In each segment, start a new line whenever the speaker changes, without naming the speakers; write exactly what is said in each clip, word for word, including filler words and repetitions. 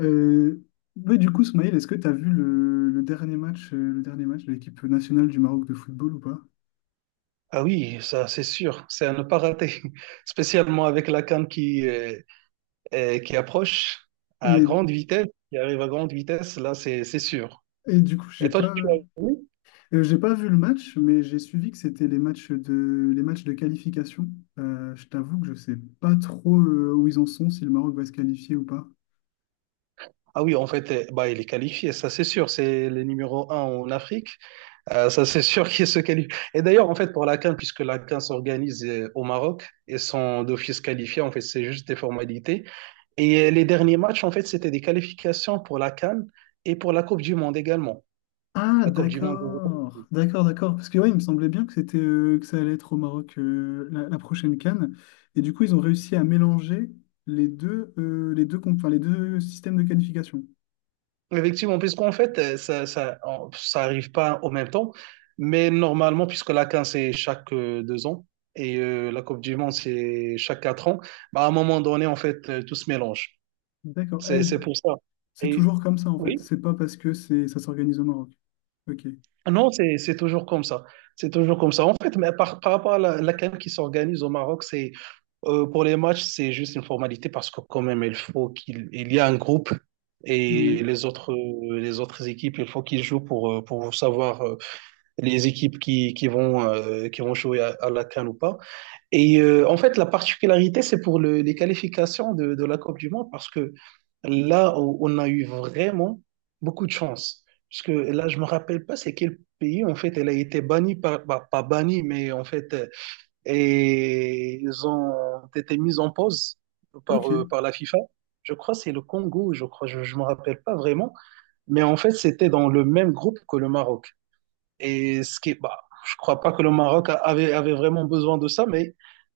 Euh, ouais, du coup, Smaïl, est-ce que tu as vu le, le dernier match, euh, le dernier match de l'équipe nationale du Maroc de football ou pas?
Ah oui, ça c'est sûr, c'est à ne pas rater, spécialement avec la canne qui, euh, euh, qui approche à
Et,
grande vitesse, qui arrive à grande vitesse, là c'est c'est sûr.
et du coup,
Et
j'ai
toi,
pas,
tu as vu?
euh, j'ai pas vu le match, mais j'ai suivi que c'était les matchs de, les matchs de qualification. Euh, je t'avoue que je sais pas trop euh, où ils en sont, si le Maroc va se qualifier ou pas.
Ah oui, en fait, euh, bah, il est qualifié, ça c'est sûr, c'est le numéro un en Afrique. Euh, ça c'est sûr qu'il se qualifie. Et d'ailleurs, en fait, pour la CAN, puisque la CAN s'organise euh, au Maroc et sont d'office qualifiés, en fait, c'est juste des formalités. Et euh, les derniers matchs, en fait, c'était des qualifications pour la CAN et pour la Coupe du Monde également.
Ah,
La Coupe du Monde.
d'accord, d'accord, d'accord. Parce que ouais, il me semblait bien que c'était euh, que ça allait être au Maroc euh, la, la prochaine CAN. Et du coup, ils ont réussi à mélanger les deux, euh, les deux, comp- enfin, les deux systèmes de qualification.
Effectivement, puisqu'en fait, euh, ça, ça, en- ça arrive pas au même temps, mais normalement, puisque la CAN, c'est chaque euh, deux ans et euh, la Coupe du Monde, c'est chaque quatre ans, bah, à un moment donné, en fait, euh, tout se mélange.
D'accord. Ah,
C'est, c'est pour ça.
c'est
Et
toujours comme ça en fait.
oui,
C'est pas parce que c'est ça s'organise au Maroc. Ok.
non, c'est, c'est toujours comme ça. C'est toujours comme ça. En fait, mais par, par rapport à la, la CAN qui s'organise au Maroc, c'est euh, pour les matchs, c'est juste une formalité parce que quand même, il faut qu'il il y a un groupe et
Ouais.
les autres, euh, les autres équipes, il faut qu'ils jouent pour, euh, pour savoir euh, les équipes qui, qui vont, euh, qui vont jouer à, à la CAN ou pas. Et euh, en fait, la particularité, c'est pour le- les qualifications de, de la Coupe du Monde parce que là, on on a eu vraiment beaucoup de chance. Parce que là, je me rappelle pas c'est quel pays, en fait, elle a été bannie, par, bah, pas bannie, mais en fait, euh, et ils ont été mis en pause par, euh,
Ok.
par la FIFA. Je crois que c'est le Congo, je crois, je ne me rappelle pas vraiment. Mais en fait, c'était dans le même groupe que le Maroc. Et ce qui, est- bah, je crois pas que le Maroc a- avait, avait vraiment besoin de ça, mais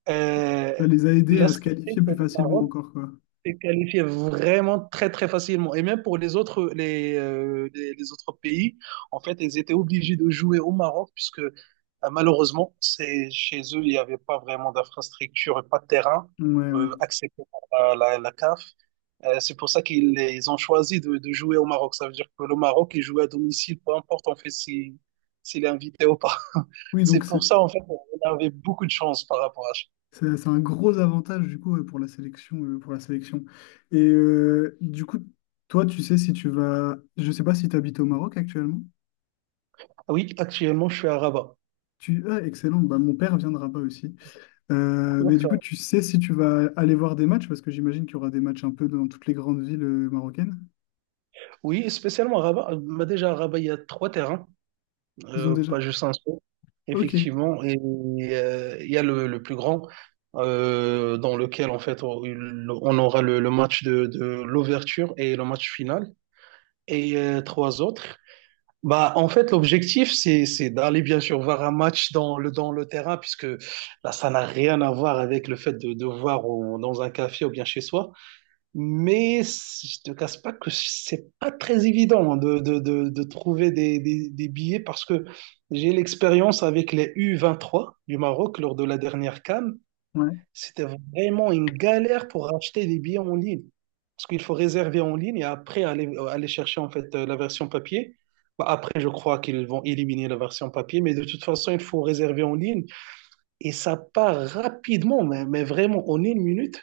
euh,
Ça les a aidés
là,
à
ce
se
qui fait
qualifier
que
plus
le
facilement
Maroc
encore quoi.
s'est qualifié vraiment très, très facilement. Et même pour les autres, les, euh, les, les autres pays, en fait, ils étaient obligés de jouer au Maroc, puisque euh, malheureusement, c'est, chez eux, il n'y avait pas vraiment d'infrastructure et pas de terrain
Ouais, ouais.
euh, accepté par la, la, la CAF. Euh, c'est pour ça qu'ils ils ont choisi de, de jouer au Maroc. Ça veut dire que le Maroc, il joue à domicile, peu importe en fait si, s'il est invité ou pas.
Oui,
C'est
donc c'est
pour ça en fait on avait beaucoup de chance par rapport à ça.
c'est c'est un gros avantage du coup ouais, pour la sélection euh, pour la sélection. Et euh, du coup toi tu sais si tu vas, je sais pas si tu habites au Maroc actuellement.
Oui, actuellement je suis à Rabat.
Tu ah excellent. Bah mon père viendra pas aussi. Euh, mais du coup
D'accord.
tu sais si tu vas aller voir des matchs parce que j'imagine qu'il y aura des matchs un peu dans toutes les grandes villes euh, marocaines.
Oui, spécialement à Rabat. Euh, Bah, déjà à Rabat, il y a trois terrains,
Ils ont
euh,
déjà.
pas juste un seul.
Ok.
Effectivement, et euh, il y a le, le plus grand euh, dans lequel en fait on, on aura le, le match de, de l'ouverture et le match final et euh, trois autres. Bah, en fait, l'objectif, c'est, c'est d'aller bien sûr voir un match dans le, dans le terrain, puisque là, ça n'a rien à voir avec le fait de, de voir au- dans un café ou bien chez soi. Mais c- je te casse pas que c'est pas très évident de, de, de, de trouver des, des, des billets parce que j'ai l'expérience avec les u vingt-trois du Maroc lors de la dernière CAN.
Ouais.
C'était vraiment une galère pour acheter des billets en ligne. Parce qu'il faut réserver en ligne et après aller, euh, aller chercher en fait euh, la version papier. Bah, après, je crois qu'ils vont éliminer la version papier, mais de toute façon, il faut réserver en ligne. Et ça part rapidement, mais, mais vraiment, en une minute,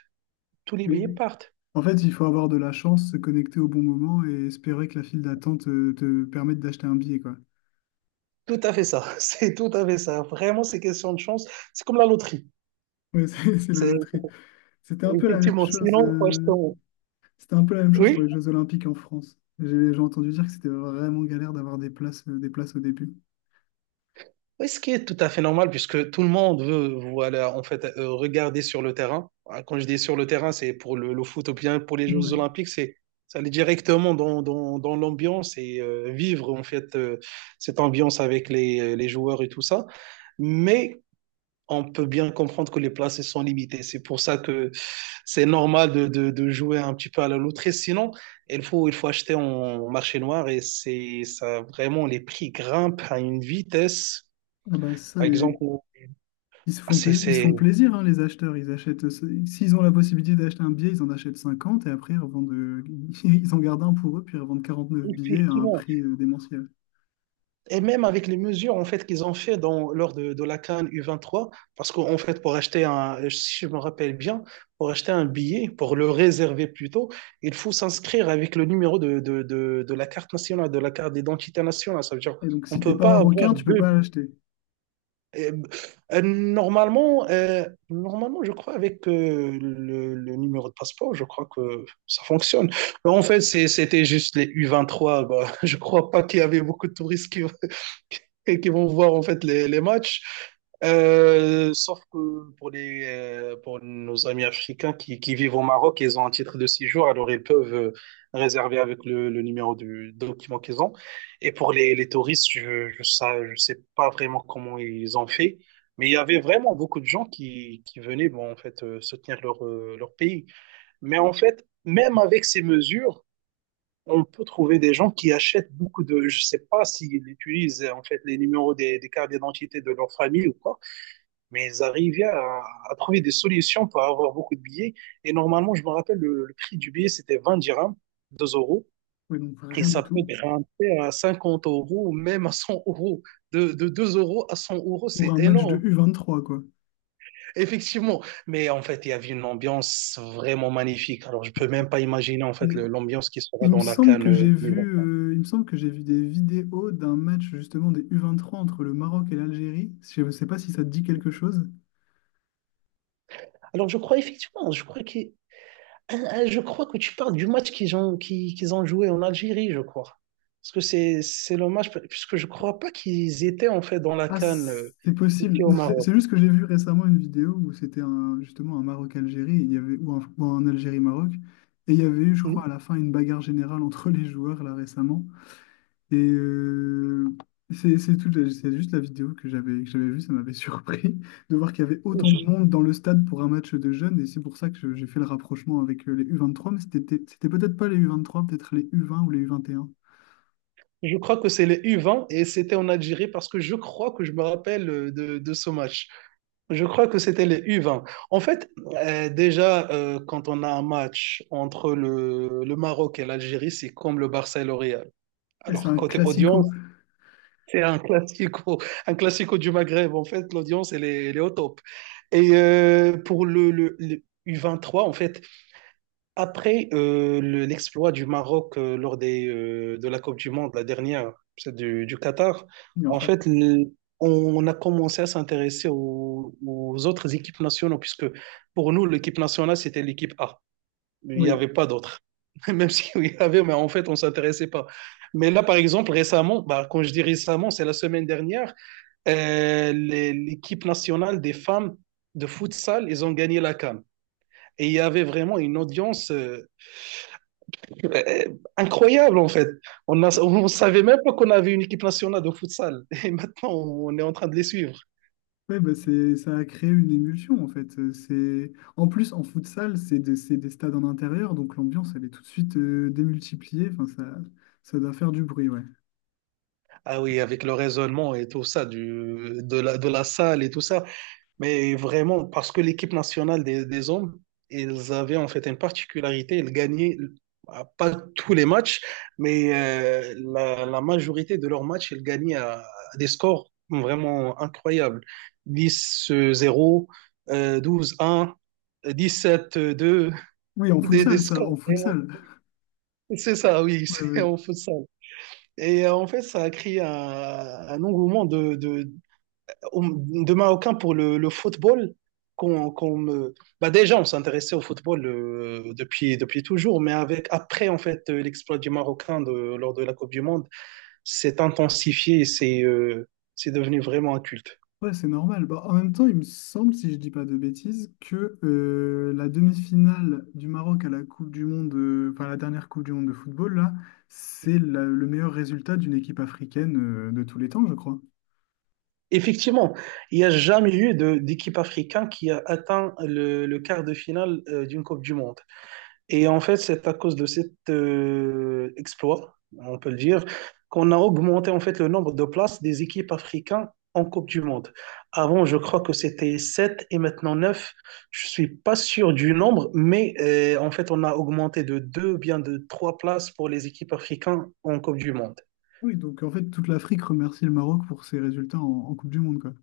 tous les
Oui.
billets partent.
En fait, il faut avoir de la chance, se connecter au bon moment et espérer que la file d'attente euh, te, permette d'acheter un billet, quoi.
Tout à fait ça. C'est tout à fait ça. Vraiment, c'est question de chance. C'est comme la loterie.
Ouais, c'est c'est la
C'est
loterie.
c'est-
C'était un peu la même
Effectivement,
chose.
sinon, il faut acheter
euh,
en...
C'était un peu la même chose pour
Oui?
les Jeux Olympiques en France. J'ai j'ai entendu dire que c'était vraiment galère d'avoir des places, euh, des places au début.
Oui, ce qui est tout à fait normal, puisque tout le monde veut, voilà, en fait, euh, regarder sur le terrain. Ah, quand je dis sur le terrain, c'est pour le, le foot ou bien pour les Jeux
Ouais.
Olympiques, c'est ça, aller directement dans, dans, dans l'ambiance et euh, vivre, en fait, euh, cette ambiance avec les, les joueurs et tout ça. Mais on peut bien comprendre que les places sont limitées. C'est pour ça que c'est normal de, de, de jouer un petit peu à la loterie. Sinon, il faut, il faut acheter en marché noir et c'est ça, vraiment, les prix grimpent à une vitesse.
Ah bah ça,
Par
les-
exemple,
Ils se
ah,
font
C'est,
plaisir, ils se font
c'est-
plaisir, hein, les acheteurs. Ils achètent, euh, s'ils ont la possibilité d'acheter un billet, ils en achètent cinquante et après ils revendent, euh, ils en gardent un pour eux, puis ils revendent neuf billets à un
effectivement.
prix euh, démentiel.
Et même avec les mesures en fait qu'ils ont fait dans, lors de, de la CAN u vingt-trois, parce qu'en fait, pour acheter un, si je me rappelle bien, pour acheter un billet, pour le réserver plutôt, il faut s'inscrire avec le numéro de, de, de, de la carte nationale, de la carte d'identité nationale. Ça veut dire
Et donc,
on
si t'es
peut
pas
pas avoir
marocain, tu peux
deux.
pas l'acheter.
Euh, euh, normalement, euh, normalement, je crois avec euh, le, le numéro de passeport, je crois que ça fonctionne. Mais en fait, c'est- c'était juste les u vingt-trois. Bah, je crois pas qu'il y avait beaucoup de touristes qui, qui vont voir en fait les, les matchs. Euh, sauf que pour les, euh, pour nos amis africains qui, qui vivent au Maroc, ils ont un titre de séjour, alors ils peuvent euh, réserver avec le, le numéro du document qu'ils ont. Et pour les, les touristes, je je ça je sais pas vraiment comment ils ont fait, mais il y avait vraiment beaucoup de gens qui, qui venaient bon, en fait, euh, soutenir leur, euh, leur pays. Mais en fait, même avec ces mesures, on peut trouver des gens qui achètent beaucoup de... Je sais pas s'ils utilisent en fait les numéros des, des cartes d'identité de leur famille ou quoi, mais ils arrivaient à, à trouver des solutions pour avoir beaucoup de billets. Et normalement, je me rappelle, le, le prix du billet, c'était vingt dirhams, deux euros.
Ouais, donc
Et
rien du
ça peut
tout.
grimper à cinquante euros, même à cent euros. De, de deux euros à cent euros,
Pour
c'est
un match de
énorme,
U vingt-trois, quoi.
effectivement. Mais en fait, il y avait une ambiance vraiment magnifique. Alors, je peux même pas imaginer en fait
Mais
le- l'ambiance qui sera
il me
dans la
semble
CAN
que
euh,
j'ai
deux mille vingt.
vu, euh, il me semble que j'ai vu des vidéos d'un match justement des U vingt-trois entre le Maroc et l'Algérie. Je ne sais pas si ça te dit quelque chose.
Alors, je crois effectivement, je crois que, euh, je crois que tu parles du match qu'ils ont, qui- qu'ils ont joué en Algérie, je crois. Parce que c'est, c'est le match, puisque je crois pas qu'ils étaient en fait dans la
Ah,
CAN euh,
c'est possible.
ici au
C'est
Maroc.
c'est juste que j'ai vu récemment une vidéo où c'était un, justement un Maroc-Algérie, et il y avait, ou un, ou un Algérie-Maroc. Et il y avait eu, je
Hmm.
crois, à la fin, une bagarre générale entre les joueurs, là, récemment. Et euh, c'est c'est tout, la- c'est juste la vidéo que j'avais que j'avais vue, ça m'avait surpris de voir qu'il y avait autant de monde dans le stade pour un match de jeunes. Et c'est pour ça que je- j'ai fait le rapprochement avec euh, les u vingt trois, mais c'était c'était peut-être pas les u vingt trois, peut-être les u vingt ou les U vingt et un. Et un.
Je crois que c'est les u vingt et c'était en Algérie parce que je crois que je me rappelle euh, de, de ce match. Je crois que c'était les u vingt. En fait, euh, déjà, euh, quand on a un match entre le, le Maroc et l'Algérie, c'est comme le Barça et le Real.
Et c'est
Alors,
un
côté
classico.
audience, c'est un classico, un classico du Maghreb. En fait, l'audience, elle est, elle est au top. Et euh, pour le, le, le u vingt-trois, en fait, après euh, le- l'exploit du Maroc euh, lors des, euh, de la Coupe du Monde, la dernière, celle du, du Qatar,
Bien
en
sûr.
fait, le- on a commencé à s'intéresser aux, aux autres équipes nationales, puisque pour nous, l'équipe nationale, c'était l'équipe A. Il n'y
Oui,
avait pas d'autres. Même s'il y avait, mais en fait, on ne s'intéressait pas. Mais là, par exemple, récemment, bah, quand je dis récemment, c'est la semaine dernière, euh, les- l'équipe nationale des femmes de futsal, ils ont gagné la CAN. Et il y avait vraiment une audience. euh, euh, Incroyable en fait. On a, on savait même pas qu'on avait une équipe nationale de futsal. Et maintenant, on est en train de les suivre.
ouais, bah c'est, ça a créé une émulsion en fait. Euh, C'est, en plus, en futsal, c'est des, c'est des stades en intérieur, donc l'ambiance, elle est tout de suite euh, démultipliée. Enfin, ça, ça doit faire du bruit, ouais.
Ah oui, avec le raisonnement et tout ça, du, de la, de la salle et tout ça. Mais vraiment, parce que l'équipe nationale des, des hommes, ils avaient en fait une particularité, ils gagnaient ah, pas tous les matchs, mais euh, la, la majorité de leurs matchs, ils gagnaient à, à des scores vraiment incroyables. Dix zéro, euh, douze un, dix sept deux,
Oui, en
des, des
futsal, ça, en
scores vraiment.
futsal.
C'est ça, oui,
Ouais, ouais,
c'est-
ouais.
on fait ça. Et euh, en fait, ça a créé un, un engouement de, de, de Marocains pour le, le football. Qu'on, qu'on me... bah déjà, on s'intéressait au football euh, depuis, depuis toujours, mais avec, après, en fait, euh, l'exploit du Marocain de, lors de la Coupe du Monde s'est intensifié, et c'est euh, c'est devenu vraiment un culte.
Ouais, c'est normal. Bah, en même temps, il me semble, si je dis pas de bêtises, que euh, la demi-finale du Maroc à la Coupe du Monde, euh, enfin la dernière Coupe du Monde de football, là, c'est la- le meilleur résultat d'une équipe africaine euh, de tous les temps, je crois.
Effectivement, il n'y a jamais eu de- d'équipe africaine qui a atteint le, le quart de finale euh, d'une Coupe du Monde. Et en fait, c'est à cause de cet euh, exploit, on peut le dire, qu'on a augmenté en fait le nombre de places des équipes africaines en Coupe du Monde. Avant, je crois que c'était sept et maintenant neuf. Je suis pas sûr du nombre, mais euh, en fait, on a augmenté de deux, ou bien de trois places pour les équipes africaines en Coupe du Monde.
Oui, donc en fait, toute l'Afrique remercie le Maroc pour ses résultats en, en Coupe du Monde, quoi.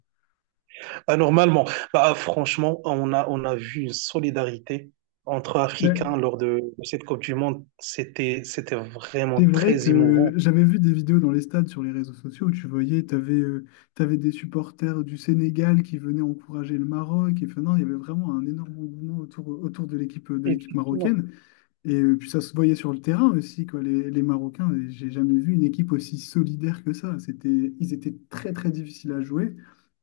Bah, normalement, bah, franchement, on a, on a vu une solidarité entre Africains
Ben,
lors de, de cette Coupe du Monde. C'était, c'était vraiment
c'est vrai
très émouvant.
que j'avais vu des vidéos dans les stades sur les réseaux sociaux où tu voyais, tu avais, des supporters du Sénégal qui venaient encourager le Maroc. Et enfin, non, il y avait vraiment un énorme engouement autour, autour de l'équipe de l'équipe
Effectivement.
marocaine. Et euh, puis ça se voyait sur le terrain aussi, quoi, les, les Marocains. Et j'ai jamais vu une équipe aussi solidaire que ça. C'était, ils étaient très très difficiles à jouer.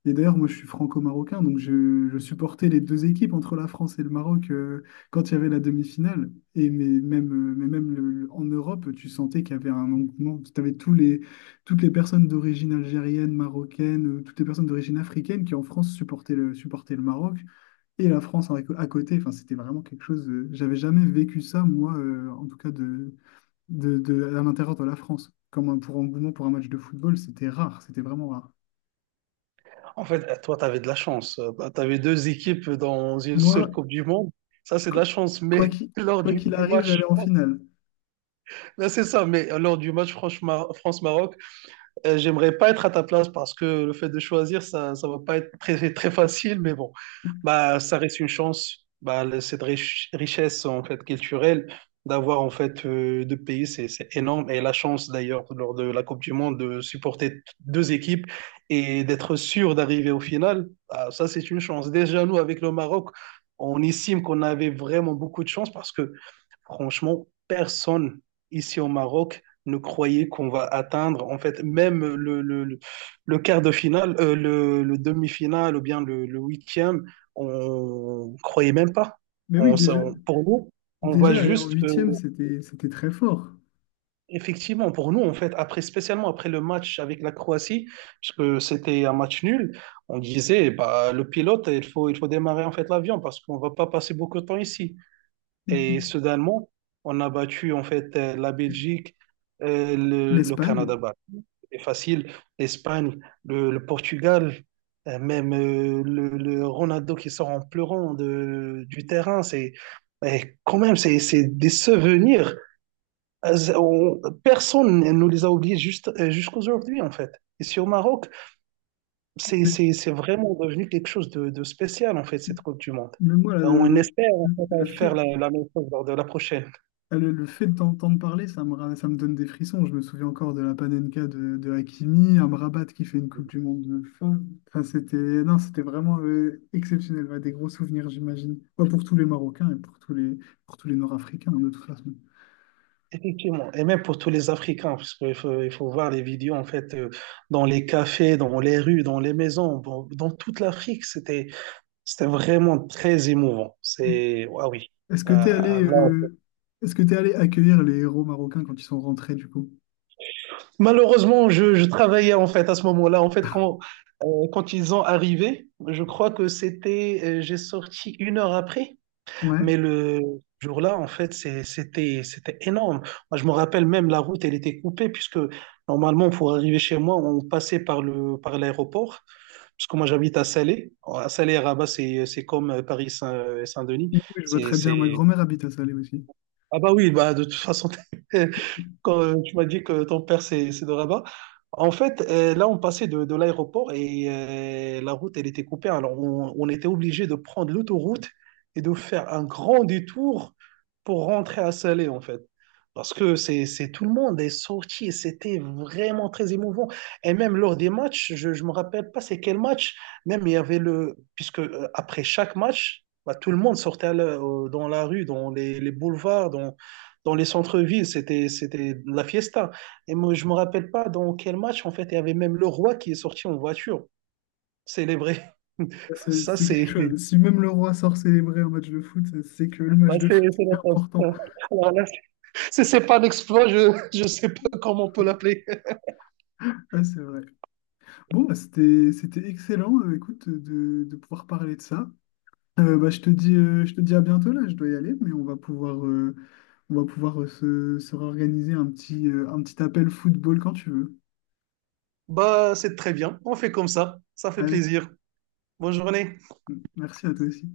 Et d'ailleurs, moi je suis franco-marocain, donc je, je supportais les deux équipes entre la France et le Maroc euh, quand il y avait la demi-finale. Et mais même, euh, mais même le- le- en Europe, tu sentais qu'il y avait un engouement. Tu avais tous les, toutes les personnes d'origine algérienne, marocaine, euh, toutes les personnes d'origine africaine qui en France supportaient le, supportaient le Maroc et la France avec- à côté. Enfin, c'était vraiment quelque chose. Euh, j'avais jamais vécu ça, moi, euh, en tout cas, de, de, de- à l'intérieur de la France. Comme un- pour engouement pour un match de football, c'était rare. C'était vraiment rare.
En fait, eh, toi, tu avais de la chance. Tu avais deux équipes dans une seule
Moi,
Coupe du Monde. Ça, c'est de
qu-
la chance.
quoi
Mais
qu'il
lors
quoi
du,
qu'il
du
arrive,
match,
j'allais en finale.
ben c'est ça. Mais euh, lors du match France-Mar- France-Maroc, euh, j'aimerais pas être à ta place parce que le fait de choisir, ça, ça va pas être très, très facile, mais bon, bah, ça reste une chance. Bah, le- cette rich- richesse, en fait, culturelle, d'avoir, en fait, euh, deux pays, c'est, c'est énorme. Et la chance, d'ailleurs, lors de la Coupe du Monde, de supporter deux équipes et d'être sûr d'arriver au final, bah, ça, c'est une chance. Déjà, nous, avec le Maroc, on estime qu'on avait vraiment beaucoup de chance parce que franchement, personne ici au Maroc ne croyait qu'on va atteindre, en fait, même le, le, le- le quart de finale, euh, le, le demi-finale ou bien le, le huitième, on croyait même pas.
Mais oui,
On, s-
déjà,
on- pour nous, on va
déjà aller en
juste, euh,
huitième, c'était, c'était très fort.
effectivement, pour nous, en fait, après, spécialement après le match avec la Croatie, parce que c'était un match nul, on disait, bah, le pilote, il faut, il faut démarrer en fait l'avion parce qu'on va pas passer beaucoup de temps ici. Et soudainement, on a battu en fait euh, la Belgique, euh, le, le
L'Espagne.
Canada, bah, c'est facile, l'Espagne, le, le Portugal, euh, même euh, le, le Ronaldo qui sort en pleurant de, du terrain. C'est eh, quand même c'est c'est des souvenirs. Euh, on- personne ne nous les a oubliés juste euh, jusqu'aujourd'hui en fait. Ici au Maroc, c'est
Mais
c'est c'est vraiment devenu quelque chose de, de spécial en fait cette Coupe du Monde.
mais moi, là, le,
On
le,
espère en
le
fait, faire
fait,
la, la même chose lors de la prochaine.
Ah, Le, le fait de t'entendre parler, ça me, ra- ça me donne des frissons. Je me souviens encore de la Panenka de, de Hakimi, un Rabat qui fait une Coupe du Monde de fin. Enfin, c'était, non, c'était vraiment euh, exceptionnel. Ouais, des gros souvenirs, j'imagine. Ouais, pour tous les Marocains et pour tous les, pour tous les Nord-Africains, hein, de toute façon.
Effectivement, et même pour tous les Africains, parce qu'il faut, il faut voir les vidéos en fait euh, dans les cafés, dans les rues, dans les maisons, dans, dans toute l'Afrique, c'était c'était vraiment très émouvant. C'est ah oui.
Est-ce
Euh,
que tu es
là-
allé, euh, est-ce que tu allé accueillir les héros marocains quand ils sont rentrés, du coup?
Malheureusement, je, je travaillais en fait à ce moment-là. En fait, quand euh, quand ils ont arrivé, je crois que c'était euh, j'ai sorti une heure après.
Ouais.
Mais le jour-là, en fait, c'est- c'était, c'était énorme. Moi, je me rappelle même la route, elle était coupée, puisque normalement, pour arriver chez moi, on passait par le, par l'aéroport. Parce que moi, j'habite à Salé. À Salé, et Rabat, c'est, c'est comme Paris-Saint-Denis.
Oui, je vois
C'est,
très bien. Ma
c'est...
grand-mère habite à Salé aussi.
Ah bah oui, bah, de toute façon, quand euh, tu m'as dit que ton père, c'est c'est de Rabat. En fait, euh, là, on passait de, de l'aéroport et euh, la route, elle était coupée. Alors, on, on était obligé de prendre l'autoroute et de faire un grand détour pour rentrer à Salé, en fait. Parce que c'est, c'est tout le monde est sorti et c'était vraiment très émouvant. Et même lors des matchs, je ne me rappelle pas c'est quel match, même il y avait le... Puisque euh, après chaque match, bah, tout le monde sortait à la- euh, dans la rue, dans les, les boulevards, dans dans les centres-villes, c'était, c'était la fiesta. Et moi, je me rappelle pas dans quel match, en fait, il y avait même le roi qui est sorti en voiture, célébré.
Ça, C'est
Ça,
c'est quelque
c'est
chose. Si même le roi sort célébrer un match de foot, c'est que le
ça,
match de
c'est
foot
c'est
est
la
important.
classe. Alors là, c'est- c'est pas un exploit, je je sais pas comment on peut l'appeler.
Ah, c'est vrai. Bon, bah, c'était, c'était excellent, euh, écoute, de, de pouvoir parler de ça. Euh, bah, je te dis, euh, je te dis à bientôt là, je dois y aller, mais on va pouvoir, euh, on va pouvoir euh, se, se réorganiser un petit, euh, un petit appel football quand tu veux.
Bah, c'est très bien. On fait comme ça. Ça fait
Allez,
plaisir. Bonne journée.
merci à toi aussi.